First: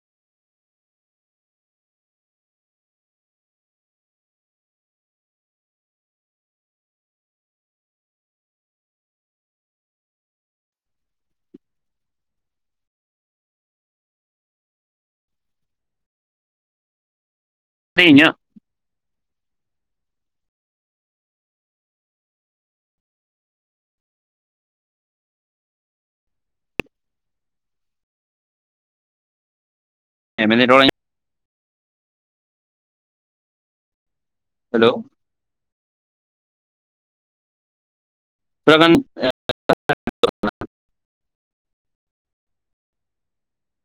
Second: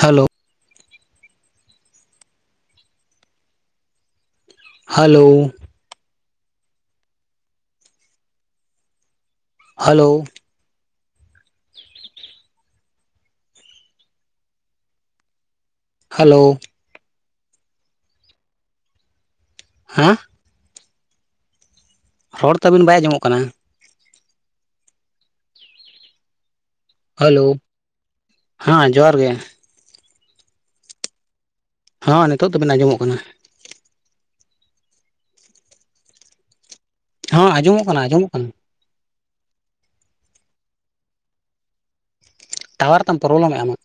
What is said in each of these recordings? Hello hello hello hello ᱛᱮ ᱤᱧᱟᱜ ᱦᱮᱸ ᱦᱚᱲ ᱛᱟᱹᱵᱤᱱ ᱵᱟᱭ ᱟᱸᱡᱚᱢᱚᱜ ᱠᱟᱱᱟ᱾ ᱦᱮᱞᱳ, ᱦᱮᱸ ᱡᱚᱦᱟᱨ ᱜᱮ᱾ ᱮᱢᱫᱟᱧ ᱨᱚᱲ- [unintelligible] ᱦᱚᱸᱸ ᱱᱤᱛᱚᱜ ᱫᱚᱵᱮᱱ ᱟᱸᱡᱚᱢᱚᱜ ᱠᱟᱱᱟ᱾ ᱦᱮᱞᱳ ᱦᱚᱸ ᱟᱸᱡᱚᱢᱚᱜ ᱠᱟᱱᱟ ᱟᱸᱡᱚᱢᱚᱜ ᱠᱟᱱᱟ᱾ [unintelligible] ᱴᱟᱣᱟᱨ ᱛᱟᱢ ᱯᱨᱚᱵᱞᱟᱢ ᱢᱚᱜ-ᱟ᱾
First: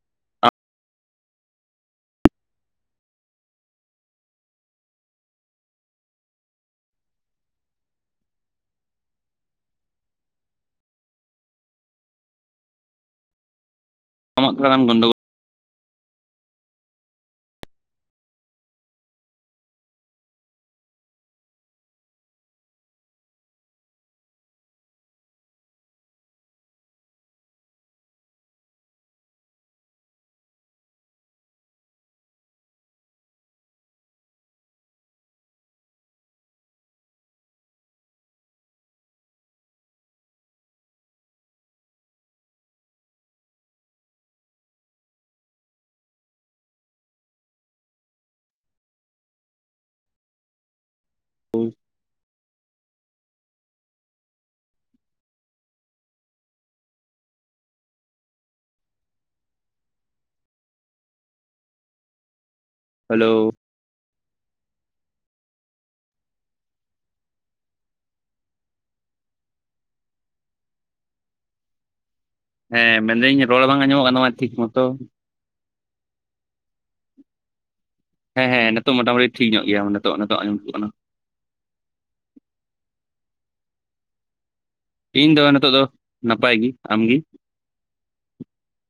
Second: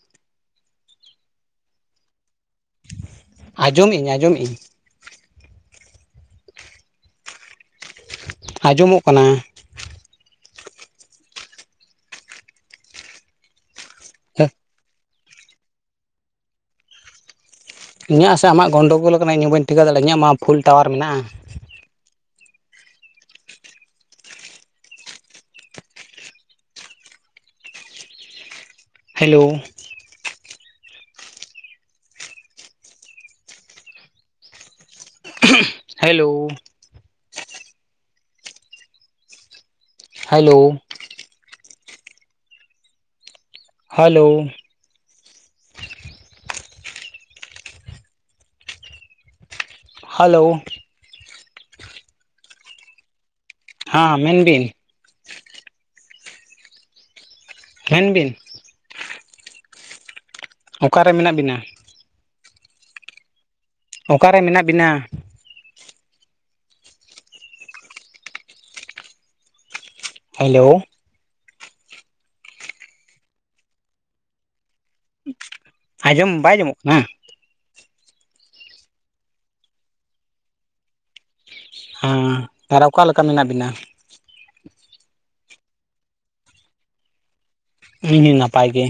[inaudible] ᱟᱸᱡᱚᱢ ᱟᱹᱧ ᱟᱸᱡᱚᱢ ᱟᱹᱧ᱾ ᱟᱸᱡᱚᱢᱚᱜ ᱠᱟᱱᱟ᱾ ᱚᱢᱟᱜ ᱠᱟᱱᱟᱱ ᱜᱚᱱᱰᱚᱜ ᱤᱧᱟᱹᱜ ᱥᱮ ᱟᱢᱟᱜ ᱜᱚᱱᱰᱳᱜᱳᱞ ᱟᱠᱟᱱᱟ ᱤᱧ ᱦᱚᱸ ᱵᱟᱹᱧ ᱴᱷᱤᱠᱟᱹ ᱫᱟᱲᱮᱭᱟᱜᱼᱟ ᱤᱧᱟᱹᱜ ᱢᱟ ᱯᱷᱩᱞ ᱴᱟᱣᱟᱨ ᱢᱮᱱᱟᱜᱼᱟ᱾ Hello hello hello hello hello ᱦᱳᱭ ᱦᱟ. ᱢᱮᱱ ᱵᱤᱱ᱾ ᱢᱮᱱᱵᱤᱱ᱾ ᱚᱠᱟᱨᱮ ᱢᱮᱱᱟᱜ ᱵᱤᱱᱟ? ᱦᱮᱞᱳ ᱚᱠᱟᱨᱮ ᱢᱮᱱᱟᱜ ᱵᱤᱱᱟ? ᱦᱮᱞᱳ ᱦᱮᱸ ᱢᱮᱱᱫᱟᱹᱧ ᱨᱚᱲ ᱵᱟᱝ ᱟᱸᱡᱚᱢᱚᱜ ᱠᱟᱱᱟ ᱛᱟᱢᱟ ᱴᱷᱤᱠ ᱢᱚᱛᱚ᱾ ᱟᱸᱡᱚᱢ ᱵᱟᱭ ᱟᱡᱚᱢᱚᱜ ᱠᱟᱱᱟ? ᱦᱮᱸ ᱦᱮᱸ ᱱᱤᱛᱚᱜ ᱢᱚᱴᱟ ᱢᱩᱴᱤ ᱴᱷᱤᱠ ᱧᱚᱜ ᱜᱮᱭᱟ ᱱᱤᱛᱚᱜ ᱱᱤᱛᱚᱜ ᱟᱸᱡᱚᱢ ᱡᱩᱛᱩᱜ ᱠᱟᱱᱟ᱾ ᱦᱮᱸ ᱟᱨ ᱚᱠᱟᱞᱮᱠᱟ ᱢᱮᱱᱟᱜ ᱵᱤᱱᱟ? ᱤᱧ ᱫᱚ ᱱᱤᱛᱚᱜ ᱫᱚ ᱱᱟᱯᱟᱭ ᱜᱤ᱾ ᱟᱢᱜᱤ? ᱤᱧ ᱦᱩᱧ ᱱᱟᱯᱟᱭ ᱜᱤ᱾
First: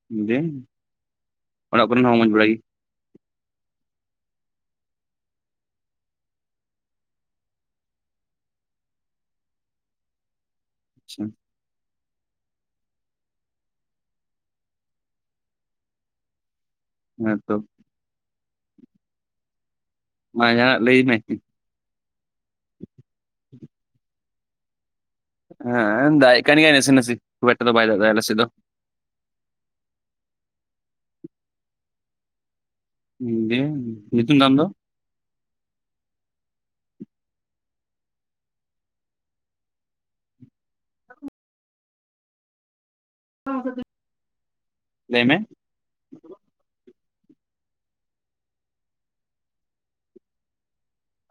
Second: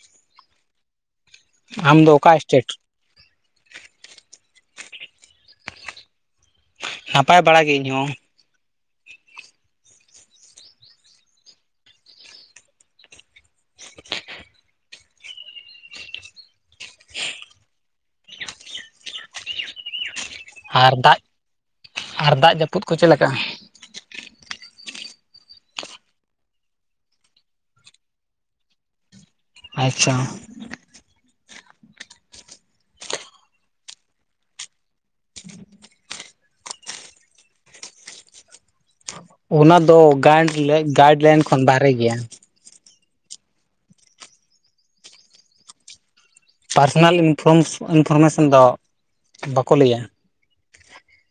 [unintelligible] ᱚᱲᱟᱜ ᱠᱚᱨᱮᱱ ᱟᱢᱫᱚ ᱦᱚᱸ ᱢᱚᱡᱽ ᱚᱠᱟ ᱵᱟᱲᱟ ᱜᱮ ᱥᱴᱮᱴ? ᱱᱟᱯᱟᱭ ᱵᱟᱲᱟᱜᱮ ᱤᱧᱦᱚᱸ᱾ ᱟᱪᱪᱷᱟ [unintelligible] ᱦᱮᱸ ᱛᱚ ᱢᱟ ᱡᱟᱦᱟᱱᱟᱜ ᱟᱨ ᱞᱟᱹᱭ ᱢᱮ, ᱫᱟᱜ ᱟᱨ ᱫᱟᱜ ᱡᱟᱹᱯᱩᱫ ᱠᱚ ᱪᱮᱫ ᱞᱮᱠᱟ? ᱦᱮᱸ ᱫᱟᱜ ᱮᱫ ᱠᱟᱱ ᱜᱮᱭᱟᱭ ᱱᱟᱥᱤ ᱱᱟᱥᱤ ᱠᱷᱩᱵ ᱮᱠᱴᱟ ᱫᱚ ᱵᱟᱭ ᱫᱟᱜ ᱮᱫᱟ ᱟᱞᱮᱥᱮᱫ ᱫᱚ᱾ ᱟᱪᱪᱷᱟ ᱫᱤᱭᱮ ᱧᱩᱛᱩᱢ ᱛᱟᱢ ᱫᱚ? ᱚᱱᱟ ᱫᱚ ᱜᱟᱭᱤᱰ ᱜᱟᱭᱤᱰ ᱞᱟᱭᱤᱱ ᱠᱷᱚᱱ ᱵᱟᱦᱨᱮ ᱜᱮᱭᱟ᱾ [unintelligible] ᱞᱟᱹᱭ ᱢᱮ᱾ ᱯᱟᱨᱥᱚᱱᱟᱞ ᱤᱱᱯᱷᱚᱨᱢᱮᱥᱚᱱ ᱫᱚ ᱵᱟᱠᱚ ᱞᱟᱹᱭᱟ᱾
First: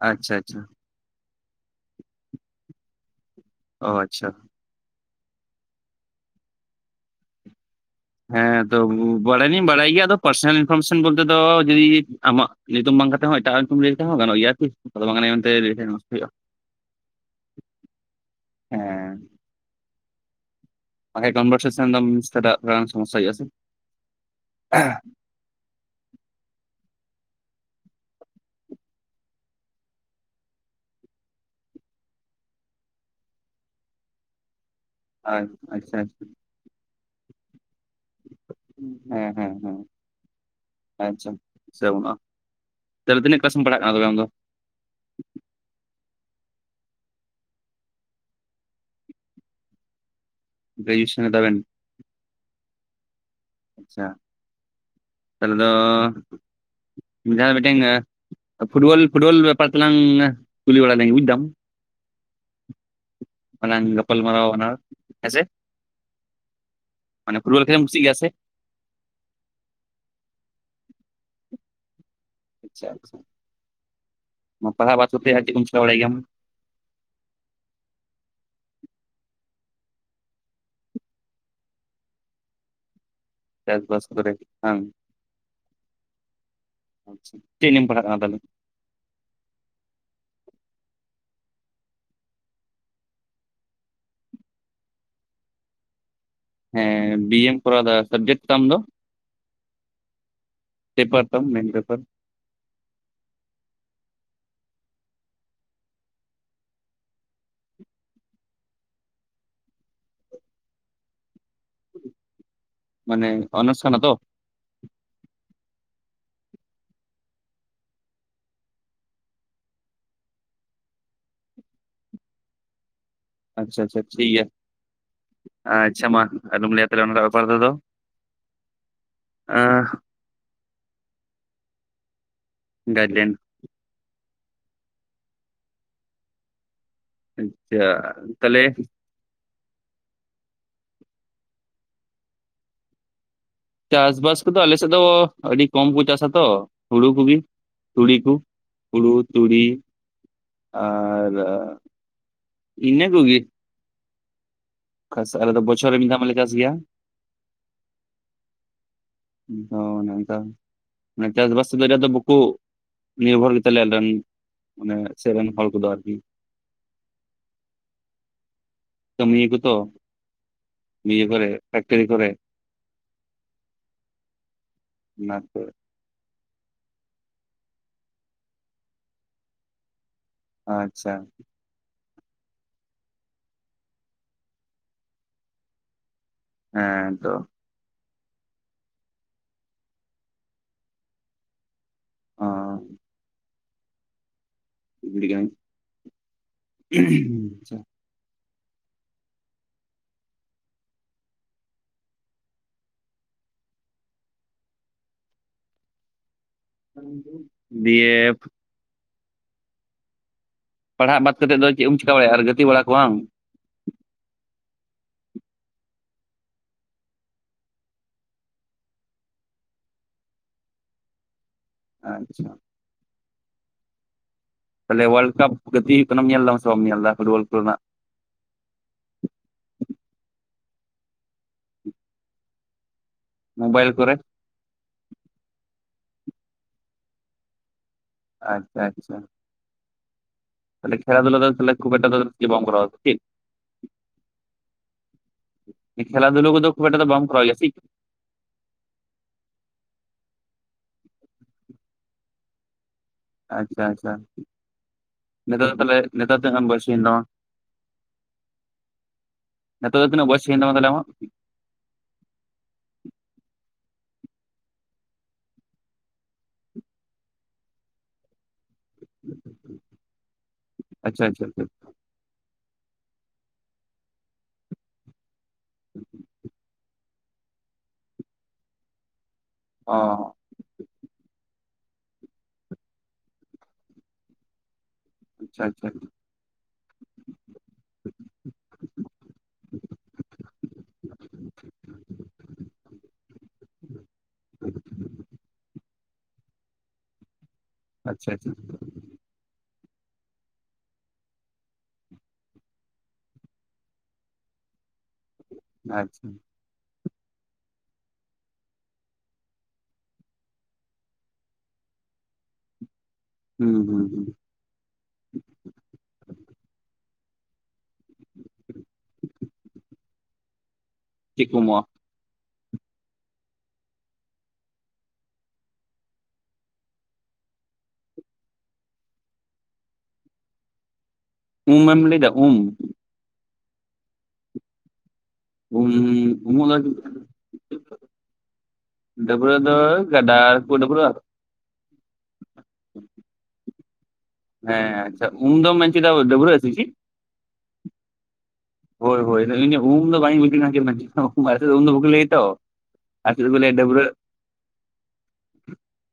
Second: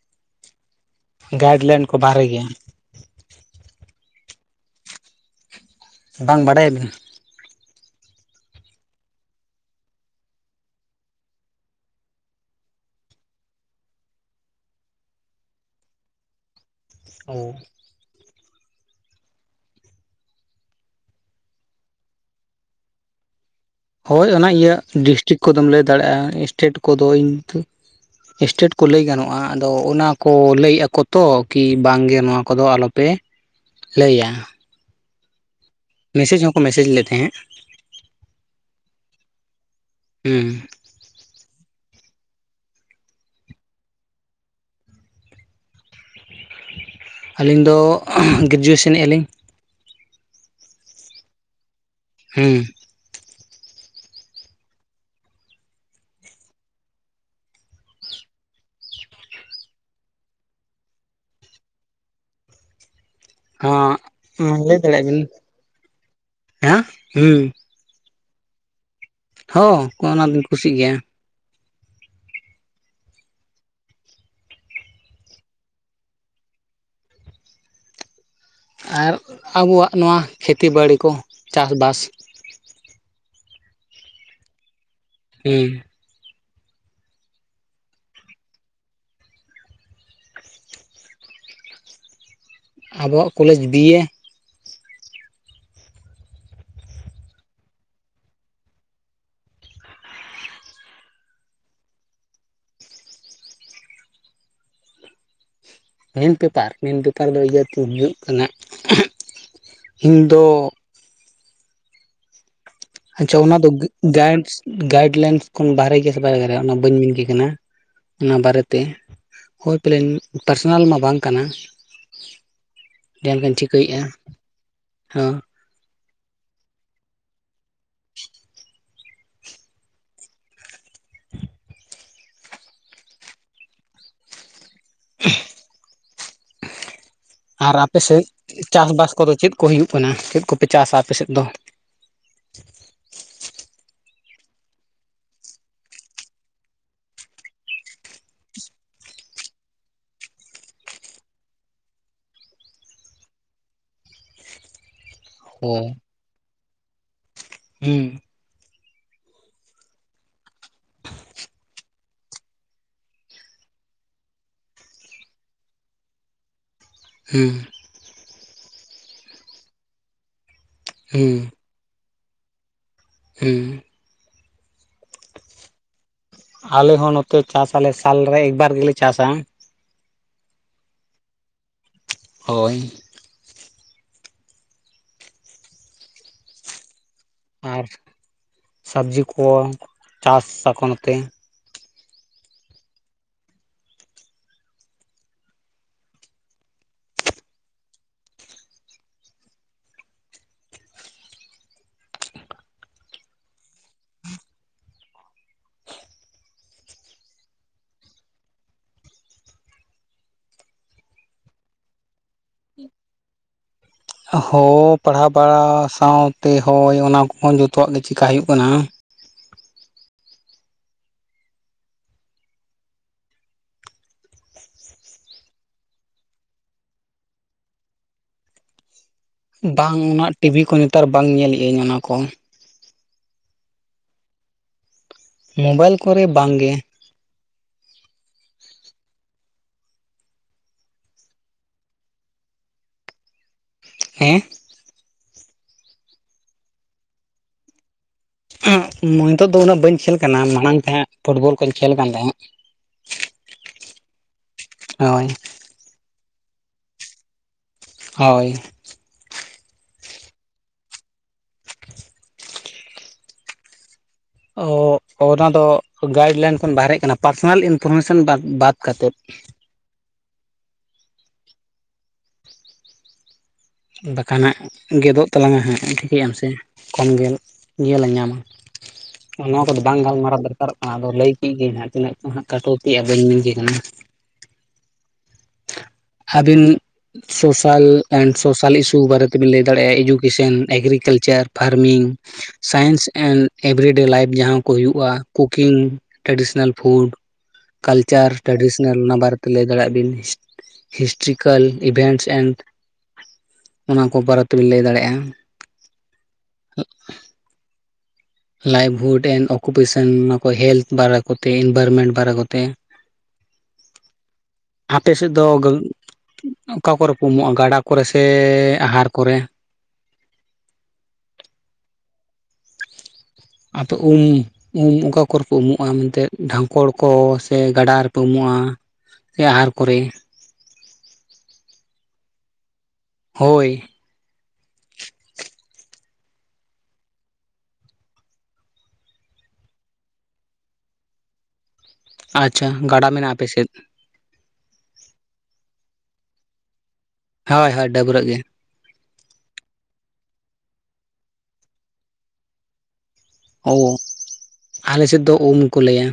ᱟᱪᱪᱷᱟ ᱟᱪᱪᱷᱟ ᱜᱟᱭᱤᱰ ᱞᱟᱭᱤᱱ ᱠᱚ ᱵᱟᱦᱨᱮ ᱜᱮᱭᱟ᱾ ᱚ ᱟᱪᱪᱷᱟ ᱵᱟᱝ ᱵᱟᱰᱟᱭᱟᱵᱤᱱ? ᱦᱮᱸ ᱛᱚ ᱵᱟᱲᱟᱭ ᱞᱤᱧ ᱵᱟᱲᱟᱭ ᱜᱮᱭᱟ ᱟᱫᱚ ᱯᱟᱨᱥᱚᱱᱟᱞ ᱤᱱᱯᱷᱚᱨᱢᱮᱥᱚᱱ ᱵᱚᱞᱛᱮ ᱫᱚ ᱡᱩᱫᱤ ᱟᱢᱟᱜ ᱧᱩᱛᱩᱢ ᱵᱟᱝ ᱠᱟᱛᱮ ᱦᱚᱸ ᱮᱴᱟᱜ ᱧᱩᱛᱩᱢ ᱞᱟᱹᱭ ᱠᱟᱛᱮ ᱦᱚᱸ ᱜᱟᱱᱚᱜ ᱜᱮᱭᱟ ᱠᱤ ᱟᱫᱚ ᱵᱟᱝ ᱜᱟᱱᱚᱜᱼᱟ ᱢᱮᱱᱛᱮ, ᱚ ᱦᱮᱸ ᱵᱟᱠᱷᱟᱡ ᱠᱚᱱᱵᱷᱟᱨᱥᱮᱥᱮᱱ ᱮᱥᱴᱟᱴᱟᱜ ᱛᱷᱚᱲᱟ ᱥᱚᱢᱚᱚᱥᱟ ᱦᱳᱭᱳᱜᱼᱟ ᱥᱮ? ᱦᱳᱭ ᱚᱱᱟ ᱤᱭᱟᱹ ᱰᱤᱥᱴᱤᱠ ᱠᱚᱫᱚᱢ ᱞᱟᱹᱭ ᱫᱟᱲᱮᱭᱟᱜᱼᱟ ᱥᱴᱮᱴ ᱠᱚᱫᱚ ᱤᱱᱛᱮ ᱥᱴᱮᱴ ᱠᱚ ᱞᱟᱹᱭ ᱜᱟᱱᱚᱜᱼᱟ ᱟᱫᱚ ᱚᱱᱟ ᱠᱚ ᱞᱟᱹᱭᱮᱫ ᱟᱠᱚ ᱛᱚ ᱠᱤ ᱵᱟᱝᱜᱮ ᱱᱚᱣᱟ ᱠᱚᱫᱚ ᱟᱞᱚ ᱯᱮ ᱞᱟᱹᱭᱟ᱾ ᱟᱪᱪᱷᱟ ᱟᱪᱪᱷᱟ ᱟᱪᱪᱷᱟ ᱢᱮᱥᱮᱡ ᱞᱮᱫ ᱛᱟᱦᱮᱫ, ᱦᱮᱸ ᱦᱮᱸ ᱦᱮᱸ ᱦᱮᱸ ᱟᱪᱪᱷᱟ ᱥᱮ ᱵᱟᱹᱱᱩᱜᱼᱟ, ᱛᱟᱦᱚᱞᱮ ᱛᱤᱱᱟᱹᱜ ᱠᱞᱟᱥᱮᱢ ᱯᱟᱲᱦᱟᱜ ᱠᱟᱱᱟ ᱛᱚᱵᱮ ᱟᱢ ᱫᱚ? ᱟᱹᱞᱤᱧ ᱫᱚ ᱜᱨᱮᱡᱩᱭᱮᱥᱮᱱ ᱟᱞᱤᱧ᱾ ᱜᱨᱡᱩᱭᱮᱥᱚᱱ ᱫᱟᱵᱮᱱ? ᱦᱩᱸ ᱟᱪᱪᱷᱟ ᱛᱟᱦᱚᱞᱮ ᱫᱚ ᱢᱤᱫᱫᱷᱟᱣ ᱢᱤᱫᱴᱮᱱ ᱯᱷᱩᱴᱵᱚᱞ ᱯᱷᱩᱴᱵᱚᱞ ᱵᱮᱯᱟᱨ ᱛᱮᱞᱟᱝ ᱠᱩᱞᱤ ᱵᱟᱲᱟ ᱞᱮᱱ ᱵᱩᱡᱽ ᱫᱟᱢ᱾ ᱚᱱᱟ ᱜᱟᱯᱟᱞ ᱢᱟᱨᱟᱣ ᱦᱚᱸ ᱟᱞᱟᱝ ᱞᱟᱹᱭ ᱫᱟᱲᱮᱭᱟᱜ ᱵᱤᱱ ᱦᱮᱸᱥᱮ ᱦᱮᱸ ᱢᱟᱱᱮ ᱦᱩᱸ ᱯᱷᱩᱴ ᱵᱚᱞ ᱠᱩᱥᱤ ᱜᱮᱭᱟ ᱥᱮ? ᱦᱚᱸ ᱚᱱᱟ ᱫᱚᱧ ᱠᱩᱥᱤᱜ ᱜᱮᱭᱟ᱾ ᱟᱪᱪᱷᱟ ᱟᱪᱪᱷᱟ ᱢᱟ ᱯᱟᱲᱦᱟᱣ ᱵᱟᱛ ᱠᱟᱛᱮ ᱟᱨ ᱪᱮᱫᱠᱚ ᱪᱮᱠᱟᱭ ᱵᱟᱲᱟ ᱜᱮᱭᱟᱢ? ᱟᱨ ᱟᱵᱚᱣᱟᱜ ᱱᱚᱣᱟ ᱠᱷᱮᱛᱤ ᱵᱟᱲᱮ ᱠᱚ ᱪᱟᱥ ᱵᱟᱥ᱾ ᱪᱟᱥᱵᱟᱥ ᱠᱚᱨᱮ ᱜᱮ ᱵᱟᱝ? ᱦᱩᱸ ᱟᱪᱪᱷᱟ ᱪᱮᱫ ᱱᱤᱭᱮᱢ ᱯᱟᱲᱦᱟᱜ ᱠᱟᱱᱟ ᱛᱟᱦᱚᱞᱮ? ᱟᱵᱚᱣᱟᱜ ᱠᱚᱞᱮᱡᱽ ᱵᱤᱭᱮ᱾ ᱦᱮᱸ ᱵᱤᱭ ᱮᱢ ᱠᱚᱨᱟᱣ ᱮᱫᱟ ᱥᱟᱵᱽᱡᱮᱠᱴ ᱛᱟᱢ ᱫᱚ? ᱯᱮᱯᱟᱨ ᱛᱟᱢ ᱢᱮᱱ ᱯᱮᱯᱟᱨ᱾ ᱢᱮᱱ ᱯᱮᱯᱟᱨ ᱢᱮᱱ ᱯᱮᱯᱟᱨ ᱫᱚ ᱤᱭᱟᱹᱛᱤᱧ ᱦᱩᱭᱩᱜ ᱠᱟᱱᱟ ᱤᱧ ᱫᱚ ᱢᱟᱱᱮ ᱟᱪᱪᱷᱟ ᱚᱱᱟ ᱫᱚ ᱚᱱᱟᱨᱥ ᱠᱟᱱᱟ ᱛᱚ ᱜᱟᱭᱮᱱᱥ ᱜᱟᱭᱤᱰ ᱞᱟᱭᱤᱱᱥ ᱠᱷᱚᱱ ᱵᱟᱨᱦᱮ ᱜᱮᱭᱟ ᱥᱮ ᱵᱟᱭ ᱵᱟᱨᱮᱭᱟ ᱚᱱᱟ ᱵᱟᱹᱧ ᱢᱮᱱ ᱠᱟᱱᱟ ᱚᱱᱟ ᱵᱟᱨᱮᱛᱮ ᱦᱳᱭ ᱯᱟᱞᱮᱱ ᱯᱟᱨᱥᱚᱱᱟᱞ ᱢᱟ ᱵᱟᱝ ᱠᱟᱱᱟ ᱡᱟᱦᱟᱸᱞᱮᱠᱟᱹᱧ ᱟᱪᱪᱷᱟ ᱟᱪᱪᱷᱟ ᱪᱷᱤᱠᱟᱹᱭᱮᱫᱼᱟ ᱴᱷᱤᱠ ᱜᱮᱭᱟ ᱦᱚᱸ ᱟᱪᱪᱷᱟ ᱢᱟ ᱟᱞᱚᱢ ᱞᱟᱹᱭᱟ ᱛᱟᱦᱮ ᱚᱱᱟ ᱵᱮᱯᱟᱨ ᱛᱮᱫᱚ [inaudible] ᱮᱻ ᱜᱟᱭᱤᱰᱞᱟᱭᱤᱱ ᱟᱨ ᱟᱪᱪᱷᱟ ᱟᱯᱮ ᱥᱮᱫ ᱛᱟᱦᱚᱞᱮ ᱪᱟᱥᱵᱟᱥ ᱠᱚᱫᱚ ᱪᱮᱫ ᱠᱚ ᱦᱩᱭᱩᱜ ᱠᱟᱱᱟ ᱪᱮᱫ ᱠᱚᱯᱮ ᱪᱟᱥᱟ ᱟᱯᱮᱥᱮᱫ ᱫᱚ ᱪᱟᱥᱵᱟᱥ ᱠᱚᱫᱚ ᱟᱞᱮᱥᱮᱫ ᱫᱚ ᱟᱹᱰᱤ ᱠᱚᱢ ᱠᱚ ᱪᱟᱥᱟ ᱛᱚ ᱦᱩᱲᱩ ᱠᱚᱜᱮ ᱛᱩᱲᱤ ᱠᱚ ᱦᱩᱲᱩ ᱛᱩᱲᱤ ᱟᱨ ᱤᱱᱟᱹ ᱠᱚᱜᱤ ᱚᱠᱟᱥ ᱟᱞᱮ ᱫᱚ ᱦᱳᱭ ᱵᱚᱪᱷᱚᱨ ᱢᱤᱫᱷᱟᱣ ᱢᱟᱞᱮ ᱪᱟᱥ ᱜᱮᱭᱟ ᱦᱩᱸ ᱚ ᱚᱱᱟ ᱫᱚ ᱢᱟᱱᱮ ᱪᱟᱥᱵᱟᱥ ᱥᱚᱢᱚᱭ ᱫᱚ ᱵᱩᱠᱩ ᱱᱤᱭᱚᱵᱷᱚᱨ ᱜᱮᱛᱟᱞᱮ ᱟᱞᱮ ᱢᱟᱱᱮ ᱥᱮᱫ ᱨᱮᱱ ᱦᱚᱲ ᱠᱚᱫᱚ ᱟᱨᱠᱤ ᱦᱩᱸ ᱠᱟᱹᱢᱤᱭᱟᱠᱚ ᱛᱚ ᱤᱭᱟᱹ ᱦᱩᱸ ᱠᱚᱨᱮ ᱯᱷᱮᱠᱴᱨᱤ ᱠᱚᱨᱮ ᱦᱩᱸ ᱚᱱᱟ ᱛᱮ ᱟᱞᱮ ᱦᱚᱸ ᱱᱚᱛᱮ ᱪᱟᱥ ᱟᱞᱮ ᱥᱟᱞᱨᱮ ᱮᱠᱵᱟᱨ ᱜᱮᱞᱮ ᱪᱟᱥᱟ ᱟᱪᱪᱷᱟ ᱦᱳᱭ ᱦᱮᱸ ᱛᱚ ᱟᱨ ᱥᱚᱵᱽᱡᱤ ᱠᱚ ᱪᱟᱥ ᱟᱠᱚ ᱱᱚᱛᱮ ᱚᱻ [unintelligible] ᱟᱪᱪᱷᱟ ᱵᱤ ᱮᱯᱷ ᱯᱟᱲᱦᱟᱜ ᱵᱟᱫᱽ ᱠᱟᱛᱮ ᱫᱚ ᱪᱮᱫ ᱮᱢ ᱪᱮᱠᱟ ᱵᱟᱲᱟᱭᱼᱟ ᱜᱟᱛᱮ ᱵᱟᱲᱟ ᱠᱚ ᱵᱟᱝ ᱦᱳ ᱯᱟᱲᱦᱟᱣ ᱵᱟᱲᱟ ᱥᱟᱶᱛᱮ ᱦᱳᱭ ᱚᱱᱟ ᱠᱚᱦᱚᱸ ᱡᱚᱛᱚᱣᱟᱜ ᱜᱮ ᱪᱮᱠᱟ ᱦᱩᱭᱩᱜ ᱠᱟᱱᱟ ᱟᱪᱪᱷᱟ ᱛᱟᱞᱮ ᱣᱟᱞ ᱠᱟᱯ ᱜᱟ. ᱛᱤ ᱦᱩᱭᱩᱜ ᱠᱟᱱᱟ ᱧᱮᱞ ᱫᱟᱢ ᱥᱮᱢ ᱧᱮᱞ ᱫᱟ ᱯᱷᱩᱴᱵᱚᱞ ᱠᱚᱨᱮ ᱱᱟᱜ ᱵᱟᱝ ᱚᱱᱟ ᱴᱤᱵᱷᱤ ᱠᱚ ᱱᱮᱛᱟᱨ ᱵᱟᱝ ᱧᱮᱞᱮᱫ ᱟᱹᱧ ᱚᱱᱟ ᱠᱚ ᱢᱳᱵᱟᱭᱤᱞ ᱠᱚᱨᱮ ᱢᱳᱚᱵᱟᱭᱤᱞ ᱠᱚᱨᱮ ᱵᱟᱝᱜᱮ ᱟᱪᱪᱷᱟ ᱟᱪᱪᱷᱟ ᱛᱟᱦᱮ ᱠᱷᱮᱞᱟ ᱫᱷᱩᱞᱟ ᱫᱚᱮ ᱠᱷᱩᱵ ᱮᱴ ᱵ ᱠᱚᱨᱟᱟᱣ ᱪ ᱦᱮᱸ ᱠᱷᱮᱞᱟ ᱫᱷᱩᱞ ᱠᱚᱚ ᱠᱷᱩᱵᱴᱟ ᱫᱚ ᱵᱢ ᱠᱚᱨᱟ ᱜᱮᱼᱟ ᱪ ᱱᱤᱛᱳ ᱫᱚ ᱩᱱᱟᱹᱜ ᱵᱟᱹᱧ ᱠᱷᱮᱞ ᱠᱟᱱᱟ ᱢᱟᱲᱟᱝ ᱛᱟᱦᱮᱸᱫ ᱯᱷᱩᱴᱵᱚᱞ ᱠᱚᱧ ᱠᱷᱮᱞ ᱠᱟᱱ ᱛᱟᱦᱮᱸᱫ ᱟᱪᱪᱷᱟ ᱟᱪᱪᱷᱟ ᱦᱳᱭ ᱱᱤᱛᱟᱜ ᱫᱚ ᱛᱟᱦᱮᱞᱮ ᱱᱤᱛᱚᱜ ᱛᱤᱱᱟᱜ ᱜᱟᱱ ᱵᱚᱥᱤᱭᱮᱥ ᱦᱩᱭᱮᱱ ᱛᱟᱢᱟ ᱦᱳᱭ ᱱᱤᱛᱚᱜ ᱫᱚ ᱛᱤᱱᱟᱜ ᱵᱚᱭᱮᱥ ᱦᱩᱭᱮᱱ ᱛᱟᱢᱟ ᱟᱢᱟᱜ ᱚ ᱚᱱᱟ ᱫᱚ ᱜᱟᱭᱤᱰ ᱞᱟᱭᱤᱱ ᱠᱷᱚᱱ ᱵᱟᱨᱮᱡ ᱠᱟᱱᱟ ᱯᱟᱨᱥᱚᱱᱟᱞ ᱤᱱᱯᱷᱚᱨᱢᱮᱥᱚᱱ ᱵᱟᱫ ᱠᱟᱛᱮᱫ ᱟᱪᱪᱷᱟ ᱟᱪᱷᱟᱪᱷᱟ ᱵᱟᱠᱷᱟᱱ ᱦᱟᱜ ᱜᱮᱫᱚᱜ ᱛᱟᱞᱟᱝᱼᱟ ᱦᱟᱸᱜ ᱴᱷᱤᱠᱟᱹᱭᱟᱢ ᱥᱮ ᱠᱚᱢ ᱜᱮᱞ ᱧᱮᱞ ᱧᱟᱢᱟ᱾ ᱱᱚᱣᱟ ᱠᱚᱫᱚ ᱚ ᱵᱟᱝ ᱜᱟᱞᱢᱟᱨᱟᱣ ᱫᱚᱨᱠ ᱟᱨᱚᱜ ᱠᱟᱱᱟ ᱟᱫᱚ ᱞᱟᱹᱭ ᱠᱮᱫ ᱜᱮᱤᱧ ᱦᱟᱸᱜ ᱛᱤᱱᱟᱹᱜ ᱪ ᱦᱟᱸᱜ ᱠᱷᱴᱛᱤᱜ ᱵᱟ. ᱧ ᱢᱮᱱ ᱠᱮ ᱠᱟᱱᱟ᱾ ᱟᱪᱪᱷᱟ ᱟᱪᱪᱷᱟ᱾ ᱟᱹᱵᱤᱱ ᱥᱚᱥᱟᱞ ᱥᱚᱥᱟᱞ ᱤᱥᱩ ᱵᱟᱨᱮ ᱛᱮᱵᱤᱱ ᱞᱟᱹᱭ ᱫᱟᱲᱮᱭᱟᱜᱼᱟ, ᱮᱡᱩᱠᱮᱥᱚᱱ ᱮᱜᱽᱨᱤᱠᱟ. ᱞᱪᱟ. ᱨ farming science and everyday life ᱡᱟᱦᱟᱸ ᱠᱚ ᱦᱩᱭᱩᱜᱼᱟ, ᱠᱩᱠᱤᱝ ᱴᱮᱰᱤᱥᱟ. ᱱᱟ. ᱞ ᱯᱷᱩᱰ ᱠᱟᱞᱪᱟᱨ ᱟᱪᱪᱷᱟ ᱴᱮᱰᱤᱥᱟ. ᱱᱟ. ᱞ ᱚᱱᱟ ᱵᱟᱨᱮ ᱞᱟᱹᱭ ᱫᱟᱲᱮᱭᱟᱜ ᱵᱤᱱ ᱦᱤᱥᱴᱨᱤᱠᱟ. ᱞ ᱤᱵᱷᱮᱱᱴᱥ ᱮᱱᱰ ᱚᱱᱟ ᱠᱚ ᱵᱟᱨᱮ ᱛᱮᱵᱤᱱ ᱞᱟᱹᱭ ᱫᱟᱲᱮᱭᱟᱜᱼᱟ᱾ ᱟᱪᱪᱷᱟ᱾ Livelihood and ᱚᱠᱩᱯᱮᱥᱟ. ᱱ ᱚᱱᱟ ᱠᱚ ᱦᱮᱞᱛᱷ ᱵᱟᱨᱮ ᱠᱚᱛᱮ ᱤᱱᱵᱷᱟᱨᱢᱮᱱᱴ ᱵᱟᱨᱮ ᱠᱚᱛᱮ᱾ ᱦᱩᱸ ᱦᱩᱸ ᱦᱩᱸ᱾ ᱟᱯᱮ ᱥᱮᱫ ᱫᱚ ᱚᱠᱟ ᱠᱚᱨᱮ ᱠᱚ ᱩᱢᱚᱜᱼᱟ ᱜᱟᱰᱟ ᱠᱚᱨᱮ ᱥᱮ ᱟᱦᱟᱨ ᱠᱚᱨᱮ? ᱥᱤ ᱠᱚ ᱩᱢᱩᱜᱟ᱾ ᱟᱫᱚ ᱩᱢ ᱩᱢ ᱚᱠᱟ ᱠᱚᱨᱮ ᱠᱚ ᱩᱢᱩᱜᱼᱟ ᱢᱮᱱᱛᱮᱫ ᱰᱷᱟᱝᱠᱚᱲ ᱠᱚ ᱥᱮ ᱜᱟᱰᱟ ᱨᱮᱯᱮ ᱩᱢᱚᱜᱼᱟ᱾ ᱥᱮ ᱟᱦᱟᱨ ᱠᱚᱨᱮ? ᱩᱢ ᱵᱮᱱ ᱞᱟᱹᱭᱟᱫᱟ ᱩᱢ᱾ ᱦᱚᱭ᱾ [unintelligible] ᱰᱟ. ᱵᱨᱟᱹ ᱫᱚ ᱜᱟᱰᱟᱨᱮ ᱠᱚ ᱰᱟᱹᱵᱨᱟ. ᱜ ᱟ᱾ ᱟᱪᱪᱷᱟ ᱜᱟᱰᱟ ᱢᱮᱱᱟᱜᱼᱟ ᱟᱯᱮ ᱥᱮᱫ? ᱦᱮᱸ ᱟᱪᱪᱷᱟ ᱩᱢᱫᱚᱢ ᱢᱮᱱᱧᱠᱤᱫᱟ ᱫᱚ ᱰᱮᱵᱽᱨᱟᱹ ᱟᱯᱮ ᱪᱤ? ᱦᱚᱭ ᱦᱚᱭ ᱰᱟᱹᱵᱽᱨᱟᱹᱜ ᱜᱮ᱾ [unintelligible] ᱟᱞᱮ ᱥᱮᱫ ᱫᱚᱠᱚ ᱚ ᱞᱟᱹᱭᱟ ᱰᱟᱹᱵᱽᱨᱟᱹᱜ ᱟᱞᱮᱥᱮᱫ ᱫᱚ ᱩᱢ ᱠᱚ ᱞᱟᱹᱭᱟ᱾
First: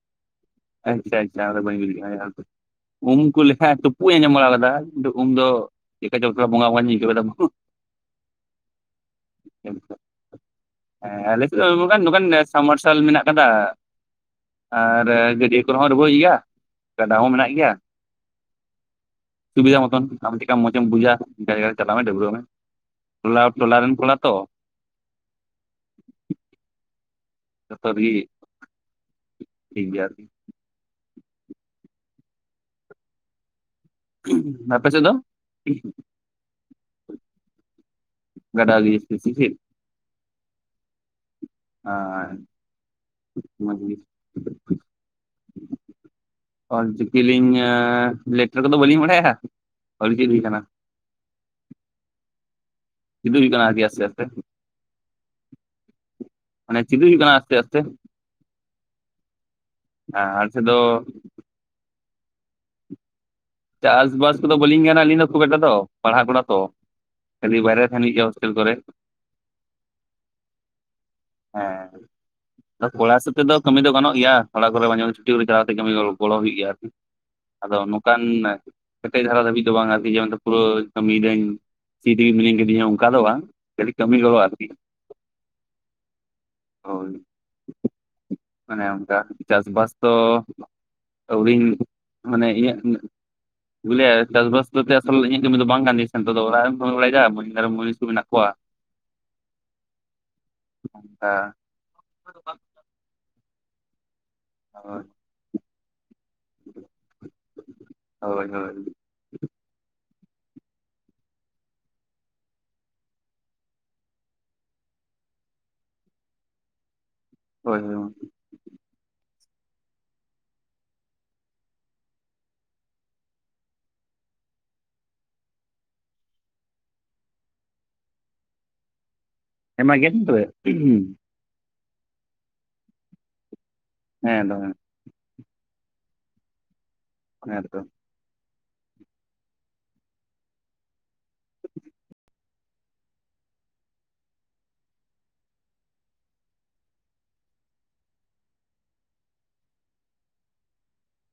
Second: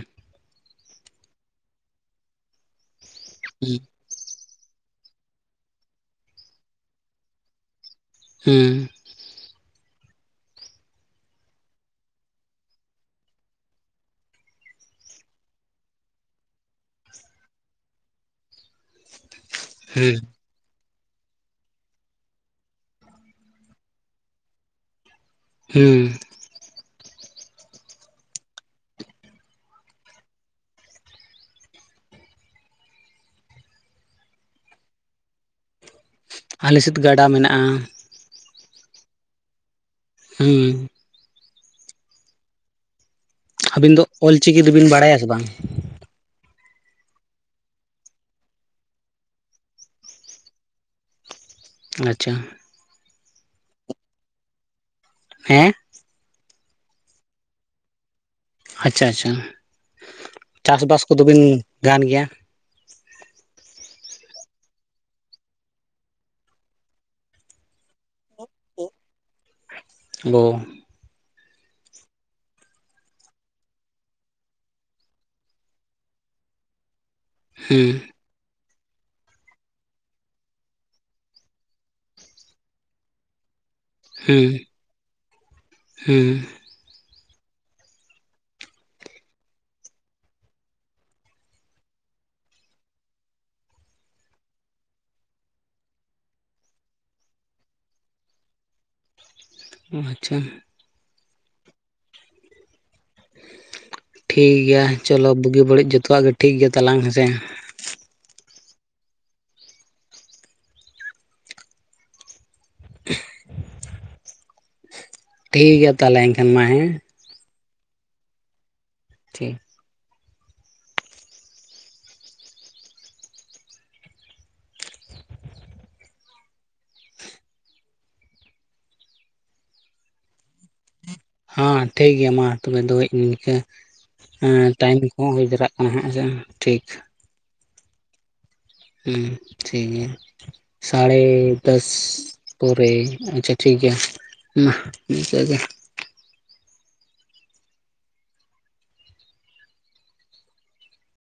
[unintelligible] ᱵᱟᱧ ᱟᱸᱡᱚᱢ ᱦᱩᱸ ᱵᱟᱲᱟ ᱟᱠᱟᱫᱟ ᱡᱮ ᱩᱢ ᱫᱚ ᱪᱮᱫᱠᱟ ᱪᱚᱲᱟ ᱵᱚᱸᱜᱟ ᱵᱚᱸᱜᱟᱧ ᱟᱹᱭᱠᱟᱹᱣ ᱠᱮᱫᱟ᱾ ᱦᱩᱸ᱾ [inaudible] ᱦᱮᱸ ᱟᱞᱮᱥᱮᱫ ᱫᱚ ᱱᱚᱝᱠᱟᱱ ᱱᱚᱝᱠᱟᱱ ᱥᱟᱢᱟᱨᱥᱟᱞ ᱢᱮᱱᱟᱜ ᱟᱠᱟᱫᱟ᱾ ᱟᱨ ᱤᱭᱟᱹ ᱠᱚᱨᱮ ᱦᱚᱸ ᱨᱚᱦᱚᱹᱭ ᱜᱮᱭᱟ ᱜᱟᱰᱟ ᱦᱚᱸ ᱢᱮᱱᱟᱜ ᱜᱮᱭᱟ ᱥᱩᱵᱤᱫᱟ ᱢᱚᱛᱚᱱ᱾ ᱦᱩᱸ ᱪᱮᱫ ᱠᱟ ᱢᱚᱸᱡᱽ ᱮᱢ ᱵᱩᱡᱟ ᱡᱟᱭᱟᱨᱮ ᱪᱟᱞᱟᱜ ᱢᱮ ᱰᱟᱹᱵᱽᱨᱟᱹᱜ ᱢᱮ ᱴᱚᱞᱟ ᱴᱚᱞᱟ ᱨᱡᱱ ᱠᱚᱞᱟ ᱛᱚ᱾ ᱦᱩᱸ ᱾ [unintelligible] ᱟᱯᱮ ᱥᱮᱫ ᱫᱚ? ᱟᱞᱮᱥᱮᱫ ᱜᱟᱰᱟ ᱢᱮᱱᱟᱜᱼᱟ᱾ ᱜᱟᱰᱟ ᱜᱤ ᱵᱤᱥᱤ ᱜᱮ? ᱦᱩᱸ᱾ ᱦᱚᱭ᱾ ᱟᱹᱵᱤᱱ ᱫᱚ ᱚᱞ ᱪᱤᱠᱤ ᱫᱚᱵᱤᱱ ᱵᱟᱲᱟᱭᱟ ᱥᱮ ᱵᱟᱝ? ᱚᱞ ᱪᱤᱠᱤ ᱞᱤᱧ ᱞᱮᱴᱟᱨ ᱠᱚᱫᱚ ᱵᱟᱹᱞᱤᱧ ᱵᱟᱰᱟᱭᱟ ᱚᱞ ᱜᱤ ᱦᱩᱭ ᱠᱟᱱᱟ᱾ ᱟᱪᱪᱷᱟ᱾ [unintelligible] ᱦᱮᱸ᱾ [unintelligible] ᱟᱪᱪᱷᱟ ᱟᱪᱪᱷᱟ᱾ ᱟᱨ ᱥᱮᱫ ᱫᱚ ᱪᱟᱥᱵᱟᱥ ᱠᱚᱫᱚ ᱵᱤᱱ ᱜᱟᱱ ᱜᱮᱭᱟ? ᱪᱟᱥ ᱵᱟᱥ ᱠᱚᱫᱚ ᱵᱟᱹᱞᱤᱧ ᱜᱟᱱᱟ ᱟᱹᱞᱤᱧ ᱫᱚ ᱠᱷᱩᱵᱽ ᱮᱠᱴᱟ ᱫᱚ ᱯᱟᱲᱦᱟᱜ ᱠᱟᱱᱟ ᱛᱚ᱾ ᱠᱷᱟᱹᱞᱤ ᱵᱟᱭᱨᱮ ᱨᱮ ᱛᱟᱦᱮᱱ ᱦᱩᱭᱩᱜ ᱟ ᱦᱚᱥᱴᱮᱞ ᱠᱚᱨᱮ ᱾ [unintelligible] ᱦᱮᱸ ᱠᱚᱲᱟ ᱦᱤᱥᱟᱯ ᱛᱮᱫᱚ ᱠᱟᱢᱤ ᱫᱚ ᱜᱟᱱᱚᱜ ᱜᱮᱭᱟ ᱚᱲᱟᱜ ᱠᱚᱨᱮ ᱢᱟᱡᱷᱮ ᱢᱟᱡᱷᱮ ᱪᱷᱩᱴᱤ ᱠᱟᱛᱮ ᱜᱚᱲᱚ ᱵᱟᱲᱟ ᱦᱩᱭᱩᱜ ᱜᱮᱭᱟ ᱟᱨᱠᱤ᱾ ᱟᱫᱚ ᱦᱮᱸ ᱱᱚᱝᱠᱟᱱ ᱠᱮᱴᱮᱡ ᱫᱷᱟᱨᱟ ᱫᱷᱟᱹᱵᱤᱡ ᱫᱚ ᱵᱟᱝ ᱟᱨᱠᱤ ᱯᱩᱨᱟᱹ ᱠᱟᱹᱢᱤᱭᱤᱫᱟᱹᱧᱼᱼ ᱯᱷᱤᱰᱤ ᱢᱤᱱᱟᱹᱧ ᱠᱤᱫᱤᱧᱟ ᱚᱱᱠᱟ ᱫᱚ ᱵᱟᱝ ᱠᱷᱟᱞᱤ ᱠᱟᱹᱢᱤ ᱜᱚᱲᱚ ᱦᱮᱸ ᱟᱨᱠᱤ, ᱦᱮᱸ ᱦᱚᱭ ᱚᱱᱮ ᱚᱱᱠᱟ ᱪᱟᱥᱵᱟᱥ ᱫᱚ ᱟᱹᱣᱨᱤᱧ ᱢᱟᱱᱮ ᱤᱧᱟᱹᱜ ᱵᱩᱞᱮ ᱪᱟᱥ ᱵᱟᱥ ᱫᱚ ᱟᱥᱚᱞ ᱤᱧ ᱠᱟᱹᱢᱤ ᱫᱚ ᱵᱟᱝ ᱠᱟᱱ ᱛᱤᱧ ᱥᱮ ᱱᱤᱛᱚᱜ ᱫᱚ ᱚᱲᱟᱜ ᱨᱮᱢ ᱠᱟᱢᱤ ᱵᱟᱲᱟᱭᱟ ᱡᱟ ᱟᱨ ᱢᱩᱱᱤᱥ ᱠᱚ ᱢᱮᱱᱟᱜ ᱠᱚᱣᱟ᱾ ᱚ ᱟᱪᱪᱷᱟ᱾ ᱚᱱᱠᱟ [inaudible] ᱴᱷᱤᱠ ᱜᱮᱭᱟ ᱦᱳᱭ ᱪᱚᱞᱚ ᱵᱩᱜᱤ ᱵᱟᱹᱲᱤᱡ ᱡᱚᱛᱚᱣᱟᱜ ᱜᱮ ᱴᱷᱤᱠ ᱜᱮᱭᱟ ᱛᱟᱞᱟᱝ ᱦᱮᱸᱥᱮ᱾ ᱦᱚᱭ ᱦᱚᱭ᱾ [inaudible] ᱴᱷᱤᱠ ᱜᱮᱭᱟ ᱛᱟᱦᱚᱞᱮ ᱮᱱᱠᱷᱟᱱ ᱢᱟ ᱦᱮᱸ᱾ ᱦᱳᱭ ᱦᱳᱭ ᱢᱟ᱾ ᱴᱷᱤᱠ᱾ ᱦᱮᱢᱟ ᱜᱮᱫ ᱢᱮ ᱛᱚᱵᱮ᱾ ᱦᱚᱸ ᱴᱷᱤᱠ ᱜᱮᱭᱟ ᱢᱟ ᱛᱚᱵᱮ ᱫᱚᱦᱚᱭᱟᱧ ᱤᱱᱠᱟ ᱦᱮᱸ ᱫᱚᱦᱚᱭ ᱴᱟᱭᱤᱢ ᱠᱚᱼᱼ ᱦᱚᱸ ᱦᱩᱭ ᱫᱟᱲᱟᱜ ᱠᱟᱱᱟ ᱦᱟᱜ ᱦᱮᱥᱮ ᱴᱷᱤᱠ᱾ ᱦᱮᱛᱚ᱾ ᱦᱩᱸ ᱴᱷᱤᱠ ᱜᱮᱭᱟ᱾ ᱥᱟᱲᱮ ᱫᱟᱥ ᱯᱚᱨᱮ ᱟᱪᱪᱷᱟ ᱴᱷᱤᱠ ᱜᱮᱭᱟ᱾ ᱢᱟᱷ ᱤᱱᱠᱟᱜᱮ᱾